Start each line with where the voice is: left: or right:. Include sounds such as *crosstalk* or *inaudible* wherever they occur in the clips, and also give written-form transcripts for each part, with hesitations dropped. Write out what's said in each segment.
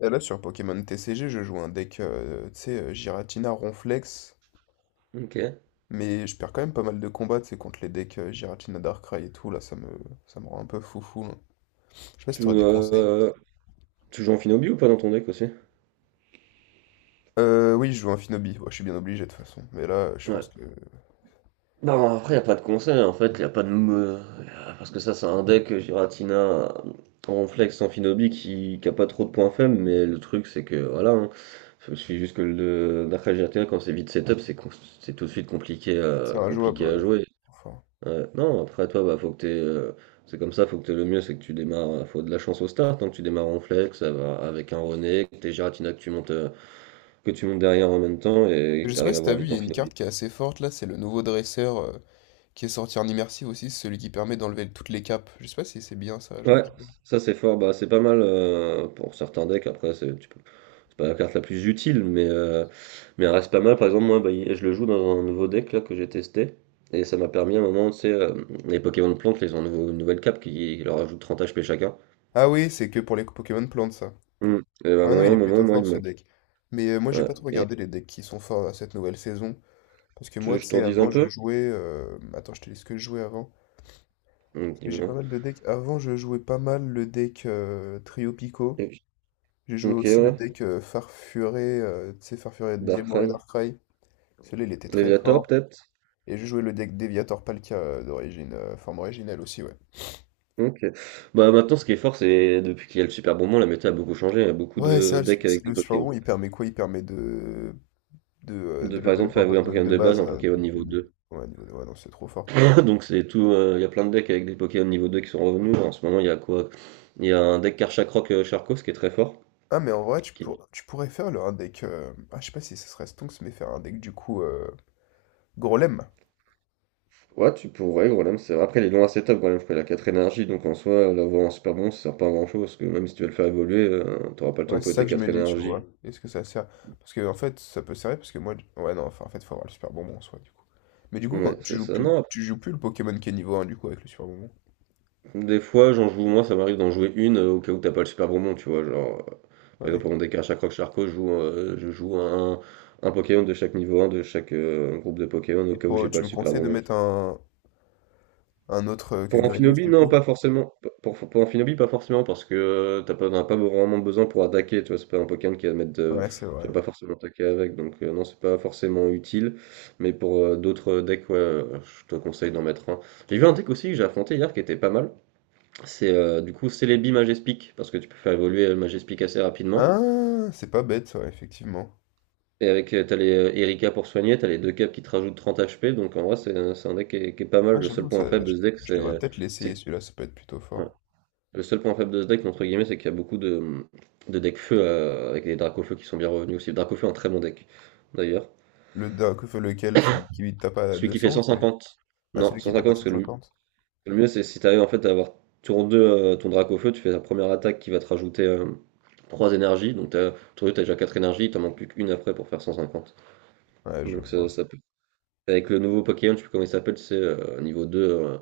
left: Et là, sur Pokémon TCG, je joue un deck, tu sais, Giratina, Ronflex,
right: Ok.
left: mais je perds quand même pas mal de combats, tu sais, contre les decks Giratina, Darkrai et tout, là, ça me rend un peu foufou, là. Je sais pas si
right: Tu,
left: t'aurais des conseils.
right: euh, tu joues en Finobi ou pas dans ton deck aussi?
left: Oui, je joue un Finobi. Ouais, je suis bien obligé, de toute façon, mais là, je
right: Ouais.
left: pense que
right: Non, après, il a pas de conseil, en fait, il a pas de... Parce que ça, c'est un deck Giratina, Ronflex en Finobi qui a pas trop de points faibles, mais le truc, c'est que, voilà, hein, il suffit juste que le Darkrai Giratina, quand c'est vite setup, c'est tout de suite compliqué
left: c'est
right: à,
left: injouable,
right: compliqué à
left: ouais.
right: jouer.
left: Enfin.
right: Ouais. Non, après, toi, bah, faut que t'aies... c'est comme ça, faut que t'aies le mieux, c'est que tu démarres, faut de la chance au start, hein, que tu démarres en flex, ça va avec un René, que t'es Giratina, que tu montes derrière en même temps et
left: Je
right: tu
left: sais pas
right: arrives à
left: si t'as
right: voir
left: vu, il
right: vite
left: y
right: en
left: a une
right: finale.
left: carte qui est assez forte, là, c'est le nouveau dresseur qui est sorti en immersive aussi, c'est celui qui permet d'enlever toutes les capes. Je sais pas si c'est bien ça à jouer.
right: Ouais, ça c'est fort, bah c'est pas mal pour certains decks, après c'est pas la carte la plus utile, mais elle reste pas mal. Par exemple, moi bah, je le joue dans un nouveau deck là que j'ai testé, et ça m'a permis à un moment, tu sais, les Pokémon de plantes, là, ils ont une nouvelle cape qui leur ajoute 30 HP chacun.
left: Ah oui, c'est que pour les Pokémon plantes, ça.
right: Mm. Et bah,
left: Ah non,
right: à
left: il
right: un
left: est
right: moment,
left: plutôt
right: moi il
left: fort
right: me
left: ce
right: manque.
left: deck. Mais moi, j'ai
right: Ouais.
left: pas trop
right: Et
left: regardé les decks qui sont forts à cette nouvelle saison. Parce que
right: tu veux
left: moi,
right: que
left: tu
right: je t'en
left: sais,
right: dise un
left: avant, je
right: peu?
left: jouais. Attends, je te dis ce que je jouais avant.
right: Mm,
left: Parce que j'ai pas
right: dis-moi.
left: mal de decks. Avant, je jouais pas mal le deck Trio Pico.
right: Et puis-
left: J'ai joué
right: Ok,
left: aussi le
right: ouais.
left: deck Farfuré. Tu sais, Farfuré Diamoré
right: Darkrai.
left: Darkrai. Celui-là, il était très
right: Léviator
left: fort.
right: peut-être?
left: Et j'ai joué le deck Deviator Palkia d'origine, forme originale aussi, ouais.
right: OK. Bah, maintenant, ce qui est fort, c'est depuis qu'il y a le Super Bonbon, la méta a beaucoup changé. Il y a beaucoup
left: Ouais,
right: de
left: ça, le, su-
right: decks avec
left: c'est-
right: des
left: le
right: Pokémon.
left: surbond, il permet quoi? Il permet de, de, euh,
right: De,
left: de
right: par
left: level
right: exemple,
left: up
right: faire
left: un
right: évoluer un
left: Pokémon
right: Pokémon
left: de
right: de base,
left: base.
right: un Pokémon niveau
left: De-
right: 2.
left: Ouais, ouais, non, c'est trop fort.
right: *laughs* Donc, c'est tout. Il y a plein de decks avec des Pokémon niveau 2 qui sont revenus. En ce moment, il y a quoi? Il y a un deck Karchakroc Charcos qui est très fort.
left: Ah, mais en vrai,
right: qui-
left: tu pourrais faire un deck. Ah, je sais pas si ce serait Stonks, mais faire un deck du coup Grolem.
right: Ouais, tu pourrais, Groudon, c'est vrai. Après, il est loin assez top, Groudon, parce qu'il a 4 énergies, donc en soi, l'avoir en super bon, ça sert pas à grand chose, parce que même si tu veux le faire évoluer, t'auras pas le temps
left: Ouais,
right: de
left: c'est
right: poser
left: ça
right: tes
left: que je me
right: 4
left: dis, tu
right: énergies.
left: vois. Est-ce que ça sert? Parce que en fait, ça peut servir parce que moi. Ouais, non, enfin, en fait, faut avoir le super bonbon en soi, du coup. Mais du coup, quand
right: Ouais, c'est ça. Non,
left: tu joues plus le Pokémon qui est niveau un du coup, avec le super bonbon.
right: des fois, j'en joue moins, ça m'arrive d'en jouer une au cas où t'as pas le super bonbon, tu vois. Genre, par exemple,
left: Ouais.
right: pendant des cartes Croc Charcot, je joue un Pokémon de chaque niveau un de chaque groupe de Pokémon au
left: Et
right: cas où j'ai pas
left: tu
right: le
left: me
right: super
left: conseilles de
right: bonbon.
left: mettre un autre que
right: Pour
left: Greenhouse,
right: Amphinobi,
left: du
right: non,
left: coup?
right: pas forcément. Pour Amphinobi, pas forcément, parce que t'as pas, t'en as pas vraiment besoin pour attaquer, tu vois. C'est pas un Pokémon qui va mettre.
left: Ouais, c'est
right: Tu
left: vrai.
right: vas pas forcément attaquer avec, donc non, c'est pas forcément utile. Mais pour d'autres decks, ouais, je te conseille d'en mettre un. J'ai vu un deck aussi que j'ai affronté hier qui était pas mal. C'est du coup Celebi Majespic, parce que tu peux faire évoluer Majespic assez rapidement.
left: Ah, c'est pas bête, ouais, effectivement.
right: Et avec, t'as les Erika pour soigner, t'as les deux caps qui te rajoutent 30 HP, donc en vrai, c'est un deck qui est pas mal.
left: Ah,
right: Le seul
left: j'avoue,
right: point faible de ce deck,
left: je devrais
right: c'est.
left: peut-être l'essayer,
right: c'est-
left: celui-là, ça peut être plutôt
right: ouais.
left: fort.
right: Le seul point faible de ce deck, entre guillemets, c'est qu'il y a beaucoup de decks feu avec des Dracofeu qui sont bien revenus aussi. Dracofeu est un très bon deck, d'ailleurs.
left: Le, d'un- Lequel, celui qui tape à
right: Celui qui fait
left: 200 ou celui...
right: 150.
left: Ah,
right: Non,
left: celui qui tape à
right: 150, parce que lui,
left: 150?
right: le mieux, c'est si t'arrives en fait à avoir tour 2 ton drac au feu, tu fais ta première attaque qui va te rajouter 3 énergies. Donc t'as, tour 2, t'as déjà 4 énergies, il t'en manque plus qu'une après pour faire 150.
left: Ouais, je
right: Donc ça,
left: vois.
right: ça peut. Avec le nouveau Pokémon, je sais plus comment il s'appelle, c'est niveau 2,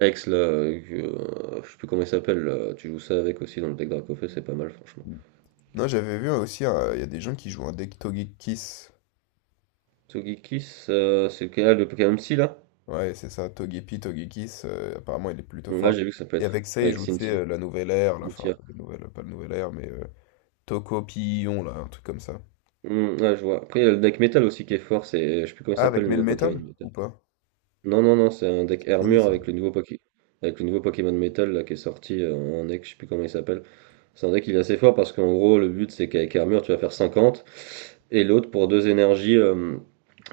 right: Ex, là, je sais plus comment il s'appelle, là, tu joues ça avec aussi dans le deck Dracofeu, c'est pas mal franchement.
left: Hmm. Non, j'avais vu aussi, il y a des gens qui jouent un deck Togekiss.
right: Tsugikis, c'est lequel, ah, le Pokémon Psy là?
left: Ouais, c'est ça, Togepi, Togekiss, apparemment il est plutôt
right: Là j'ai
left: fort.
right: vu que ça peut
left: Et
right: être
left: avec ça, il
right: avec
left: joue, tu sais,
right: Cynthia.
left: la nouvelle ère, là, enfin,
right: Cynthia.
left: pas la nouvelle ère, mais Tokopillon, là, un truc comme ça.
right: Hmm, ouais, je vois. Après il y a le deck métal aussi qui est fort, c'est je sais plus comment il
left: Ah,
right: s'appelle
left: avec
right: le nouveau Pokémon
left: Melmetal,
right: métal.
left: ou pas?
right: Non, non, non, c'est un deck
left: C'est dit
right: Hermure
left: ça.
right: avec le nouveau Pokémon Metal là, qui est sorti en deck, je sais plus comment il s'appelle. C'est un deck il est assez fort parce qu'en gros le but c'est qu'avec Hermure tu vas faire 50 et l'autre pour deux énergies euh,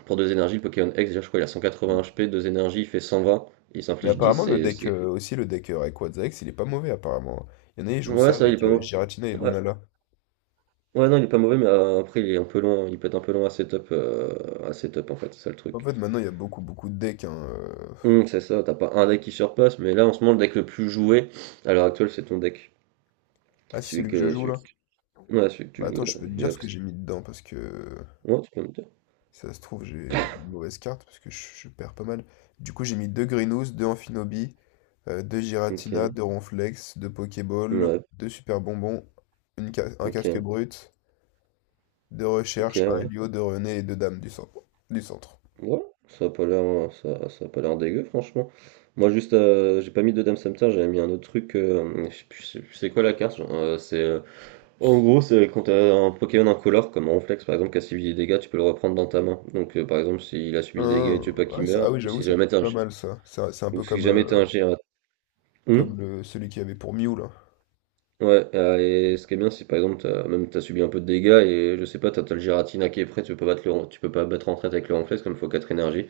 right: pour deux énergies le Pokémon X déjà je crois il a
left: Hmm.
right: 180 HP, deux énergies il fait 120, il
left: Mais
right: s'inflige
left: apparemment,
right: 10
left: le
right: et
left: deck,
right: c'est
left: euh, aussi le deck Rayquaza X, il est pas mauvais, apparemment. Il y en a, ils jouent
right: ouais
left: ça
right: ça il est
left: avec
right: pas mauvais.
left: Giratina et
right: Ouais.
left: Lunala.
right: Ouais, non il est pas mauvais mais après il est un peu long, il peut être un peu long à setup en fait, c'est ça le
left: En
right: truc.
left: fait, maintenant, il y a beaucoup, beaucoup de decks, hein,
right: C'est ça, t'as pas un deck qui surpasse mais là en ce moment le deck le plus joué à l'heure actuelle c'est ton deck,
left: Ah, c'est
right: celui
left: celui que je
right: que
left: joue,
right: celui
left: là?
right: ouais, celui que tu
left: Bah attends,
right: jouais,
left: je peux te
right: il
left: dire
right: a
left: ce que j'ai mis dedans parce que
right: Ouais, tu peux me dire.
left: ça se trouve, j'ai une mauvaise carte parce que je perds pas mal. Du coup, j'ai mis deux Grinous, deux Amphinobi, deux Giratina,
right: Ok,
left: deux Ronflex, deux Pokéball,
right: ouais,
left: deux Super Bonbons, un casque
right: ok,
left: brut, deux
right: ok,
left: Recherches, un
right: ouais.
left: Helio, deux René et deux Dames du centre. Du centre.
right: Ouais, ça a pas l'air, ça a pas l'air dégueu, franchement. Moi, juste, j'ai pas mis de Dame Samter, j'avais mis un autre truc. Je sais plus c'est quoi la carte. Genre, en gros, c'est quand t'as un Pokémon incolore, comme Ronflex par exemple, qui a subi des dégâts, tu peux le reprendre dans ta main. Donc, par exemple, s'il a subi des dégâts et tu
left: Hein,
right: veux pas qu'il
left: ouais,
right: meure,
left: ah oui, j'avoue, ça peut être pas mal ça. C'est un
right: ou
left: peu
right: si
left: comme
right: jamais t'as un Gyarados.
left: comme celui qu'il y avait pour Mew, là.
right: Ouais, et ce qui est bien, c'est par exemple, t'as, même t'as subi un peu de dégâts et je sais pas, t'as le Giratina qui est prêt, tu peux pas battre en retraite avec le Renflex comme il faut 4 énergies.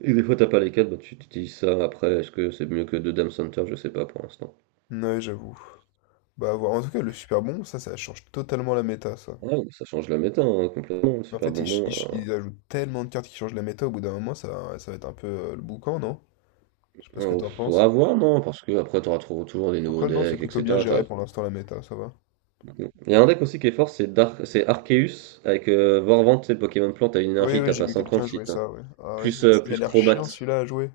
right: Et des fois t'as pas les 4 bah tu utilises ça après, est-ce que c'est mieux que deux Dame Center, je sais pas pour l'instant.
left: Ouais, j'avoue. Bah, à voir. En tout cas, le super bon, ça change totalement la méta, ça.
right: Ouais, donc ça change la méta hein, complètement, le
left: Mais en
right: super
left: fait,
right: bonbon.
left: ils ajoutent tellement de cartes qui changent la méta, au bout d'un moment, ça va être un peu le boucan, non? Je sais pas ce que t'en
right: Faut
left: penses.
right: avoir, non, parce que après t'auras toujours des nouveaux
left: Après, non, c'est
right: decks,
left: plutôt bien
right: etc.
left: géré pour l'instant, la méta, ça va.
right: Bon. Il y a un deck aussi qui est fort, c'est Arceus avec Vorvante, c'est Pokémon Plante, t'as une
left: Oui,
right: énergie,
left: oui,
right: t'as
left: j'ai
right: pas
left: vu
right: 50
left: quelqu'un
right: si
left: jouer
right: t'as
left: ça, ouais.
right: plus,
left: Il a
right: plus
left: l'air
right: Crobat.
left: chiant celui-là à jouer.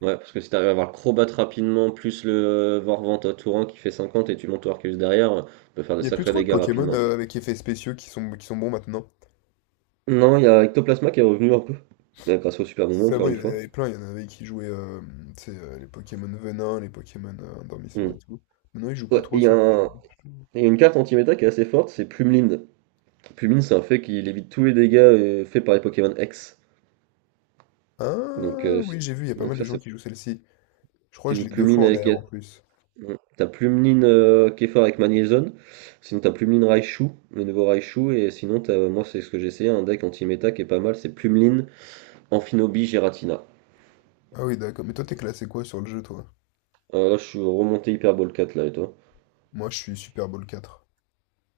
right: Ouais, parce que si t'arrives à avoir le crobat rapidement, plus le Vorvante à Tourin qui fait 50 et tu montes au Arceus derrière, tu peux faire
left: Il
right: des
left: n'y a plus
right: sacrés
left: trop de
right: dégâts
left: Pokémon
right: rapidement. En fait.
left: avec effets spéciaux qui sont bons maintenant.
right: Non, il y a Ectoplasma qui est revenu un peu, grâce au Super Bonbon
left: C'est
right: encore
left: avant, il
right: une
left: y en
right: fois.
left: avait plein, il y en avait qui jouaient tu sais, les Pokémon venin, les Pokémon endormissement et
right: Mm.
left: tout. Maintenant, ils jouent plus
right: Ouais, et
left: trop ça, les gens.
right: il y a une carte anti-méta qui est assez forte, c'est Plumeline. Plumeline, c'est un fait qui évite tous les dégâts faits par les Pokémon X. Donc,
left: Ah
right: euh,
left: oui, j'ai vu, il y a pas mal
right: donc
left: de
right: ça,
left: gens
right: c'est
left: qui jouent celle-ci. Je crois que je l'ai deux fois
right: Plumeline
left: en
right: avec.
left: air en plus.
right: Mm. T'as Plumlin qui avec Magnézone, sinon t'as Plumlin Raichu, le nouveau Raichu, et sinon t'as, moi c'est ce que j'ai essayé, un deck anti-méta qui est pas mal, c'est Plumlin, Amphinobi, Giratina.
left: Ah oui, d'accord. Mais toi, t'es classé quoi sur le jeu, toi?
right: Là je suis remonté Hyperball 4 là et toi?
left: Moi, je suis Super Bowl quatre.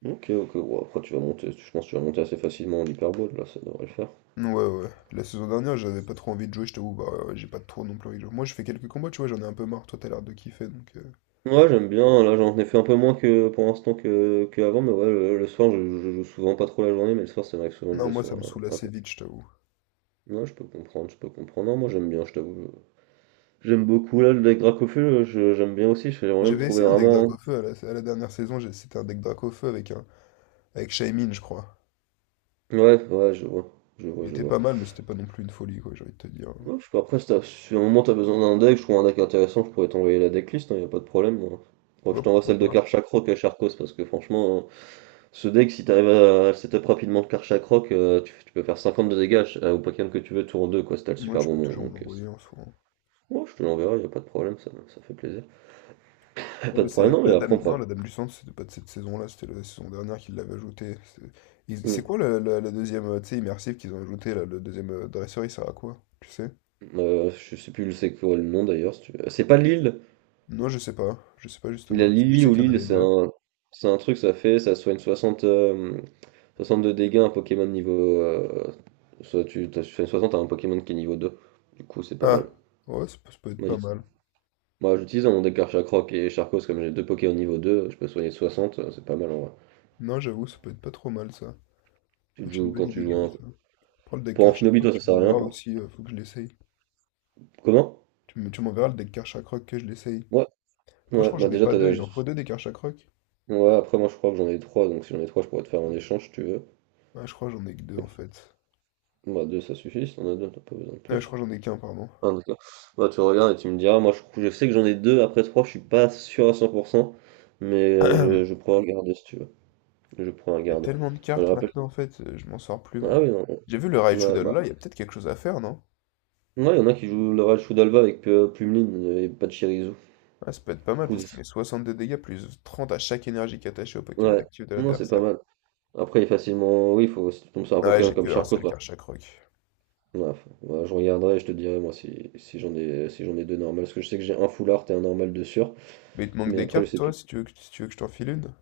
right: Ok, ok, bon, après tu vas monter, je pense que tu vas monter assez facilement en Hyperball, là ça devrait le faire.
left: Ouais, ouais. La saison dernière, j'avais pas trop envie de jouer, je t'avoue. Bah, ouais, j'ai pas trop non plus envie de jouer. Moi, je fais quelques combats, tu vois, j'en ai un peu marre. Toi, t'as l'air de kiffer, donc.
right: Ouais j'aime bien, là j'en ai fait un peu moins que pour l'instant que avant, mais ouais le soir je joue souvent pas trop la journée, mais le soir ça m'arrive souvent de
left: Non,
right: jouer
left: moi
right: sur
left: ça me saoule
right: un
left: assez
right: peu.
left: vite, je t'avoue.
right: Ouais je peux comprendre, non moi j'aime bien, je t'avoue, j'aime beaucoup là, le lac Dracofeu, j'aime bien aussi, j'aimerais bien me
left: J'avais
right: trouver
left: essayé un deck
right: vraiment.
left: Dracaufeu à à la dernière saison, c'était un deck Dracaufeu avec un avec Shaymin, je crois.
right: Ouais, ouais, je vois, je vois,
left: Il
right: je
left: était
right: vois.
left: pas mal, mais c'était pas non plus une folie, quoi, j'ai envie de te dire.
right: Ouais, je sais pas, après, si, si à un moment t'as besoin d'un deck, je trouve un deck intéressant, je pourrais t'envoyer la decklist, hein, y a pas de problème. Hein. Faudra que
left: Ouais,
right: je t'envoie
left: pourquoi
right: celle de
left: pas.
right: Karchak Rock à Charcos, parce que franchement, hein, ce deck, si t'arrives à setup rapidement de Karchak Rock, tu peux faire 50 de dégâts au Pokémon que tu veux, tour 2 quoi, si t'as le
left: Moi,
right: super
left: tu peux
right: bonbon.
left: toujours me
right: Donc,
left: l'envoyer en soi, hein.
right: ouais, je te l'enverrai, y a pas de problème, ça fait plaisir. *laughs* Pas
left: Non,
right: de
left: mais c'est
right: problème, non, mais
left: la
right: après,
left: dame.
right: on
left: Non,
right: pourra-
left: la dame du centre, c'était pas de cette saison-là, c'était la saison dernière qu'ils l'avaient ajouté.
right: Hmm.
left: C'est quoi la deuxième, tu sais, immersive qu'ils ont ajouté, là, le deuxième dresseur, il sert à quoi? Tu sais?
right: Je sais plus c'est quoi le nom d'ailleurs. Si tu veux. C'est pas l'île.
left: Non, je sais pas. Je sais pas
right: La
left: justement. Parce que je
right: Lily
left: sais
right: ou
left: qu'il y en
right: Lille,
left: avait
right: c'est
left: deux.
right: un, c'est un truc, ça fait, ça soigne 60, 60 de dégâts un Pokémon niveau. Soit tu fais 60 à un Pokémon qui est niveau 2. Du coup, c'est pas mal.
left: Ah! Ouais, ça peut être
right: Moi,
left: pas mal.
right: j'utilise moi, j'utilise dans mon deck Archacroc et Charcos, comme j'ai deux Pokémon niveau 2, je peux soigner 60, c'est pas mal en vrai.
left: Non, j'avoue, ça peut être pas trop mal ça.
right: Tu le
left: C'est une
right: joues
left: bonne
right: quand tu
left: idée de
right: joues
left: jouer
right: un.
left: ça. Prends le deck
right: Pour un
left: cache
right: Finobi,
left: Chakrak,
right: toi, ça
left: tu
right: sert à rien
left: m'enverras
right: pour.
left: aussi, faut que je l'essaye.
right: Comment?
left: Tu m'enverras le deck cache Chakrak que je l'essaye.
right: Ouais,
left: Après, je
right: ouais,
left: crois que
right: bah
left: j'en ai
right: déjà,
left: pas
right: t'as.
left: deux, il en faut deux des cartes Chakrak.
right: Ouais, après, moi, je crois que j'en ai 3 donc si j'en ai 3 je pourrais te faire un échange si tu veux.
left: Ah, je crois que j'en ai que deux en
right: Mais,
left: fait.
right: bah, 2, ça suffit, si t'en as 2, t'as pas besoin de
left: Ah,
right: plus.
left: je crois que j'en ai qu'un, pardon.
right: Enfin, en tout cas, bah, tu regardes et tu me diras, moi je sais que j'en ai deux, après trois, je suis pas sûr à 100%, mais je
left: *clears throat*
right: prends un garde si tu veux. Je prends un
left: Il y a
right: garde.
left: tellement de
right: Je
left: cartes
right: rappelle.
left: maintenant en fait, je m'en sors plus
right: Ah
left: moi.
right: oui, non,
left: J'ai vu le Raichu
right: ouais,
left: Doll,
right: bah,
left: là, il y a peut-être quelque chose à faire, non?
right: ouais, il y en a qui jouent le Real Shoudalva avec Plumlin et pas de Chirizu.
left: Ah, ça peut être pas mal parce
right: Kuz.
left: qu'il met 60 de dégâts plus 30 à chaque énergie attachée au Pokémon
right: Ouais,
left: actif de
right: non, c'est pas
left: l'adversaire.
right: mal. Après, il est facilement, oui, faut, si tu tombes sur un
left: Ouais,
right: Pokémon
left: j'ai que
right: comme
left: un
right: Charcot,
left: seul
right: bah,
left: carte Chakrak.
right: ouais, ouais, je regarderai et je te dirai, moi, si, si j'en ai deux normales, parce que je sais que j'ai un full art et un normal de sûr,
left: Mais il te manque
right: mais
left: des
right: après, je
left: cartes
right: sais plus.
left: toi si tu veux si tu veux que je t'en file une?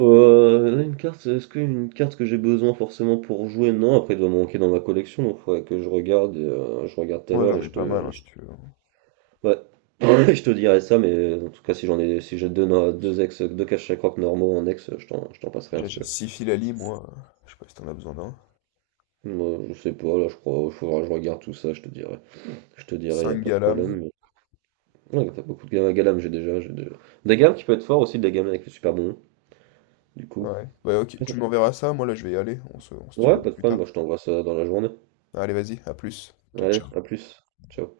right: Là, une carte, est-ce qu'une carte que j'ai besoin forcément pour jouer? Non, après, elle doit manquer dans ma collection, donc faudrait que je regarde tout à
left: Ouais,
right: l'heure
left: j'en
right: et
left: ai
right: je
left: pas
right: te,
left: mal hein, si
right: je-
left: tu veux, hein.
right: ouais. *laughs* *clears throat* Je te dirai ça, mais en tout cas, si j'ai deux, deux ex, deux caches à croque normaux en ex, je t'en passerai un
left: Déjà,
right: si tu
left: j'ai
right: veux.
left: 6 fils à lit, moi. Je sais pas si t'en as besoin d'un.
right: Moi, je sais pas, là, je crois, faudra que je regarde tout ça, je te dirai. Je te dirai, y a
left: 5
right: pas de
left: galames.
right: problème. Mais... Ouais, t'as beaucoup de gammes galam, j'ai déjà. Des gammes qui peut être fort aussi, des gammes avec le super bon, du coup.
left: Ouais. Bah, ok, tu m'enverras ça. Moi, là, je vais y aller. On se tient au
right: Ouais,
left: jeu
right: pas de
left: plus
right: problème,
left: tard.
right: moi, je t'envoie ça dans la journée.
left: Allez, vas-y, à plus. Ciao,
right: Allez,
left: ciao.
right: à plus. Ciao.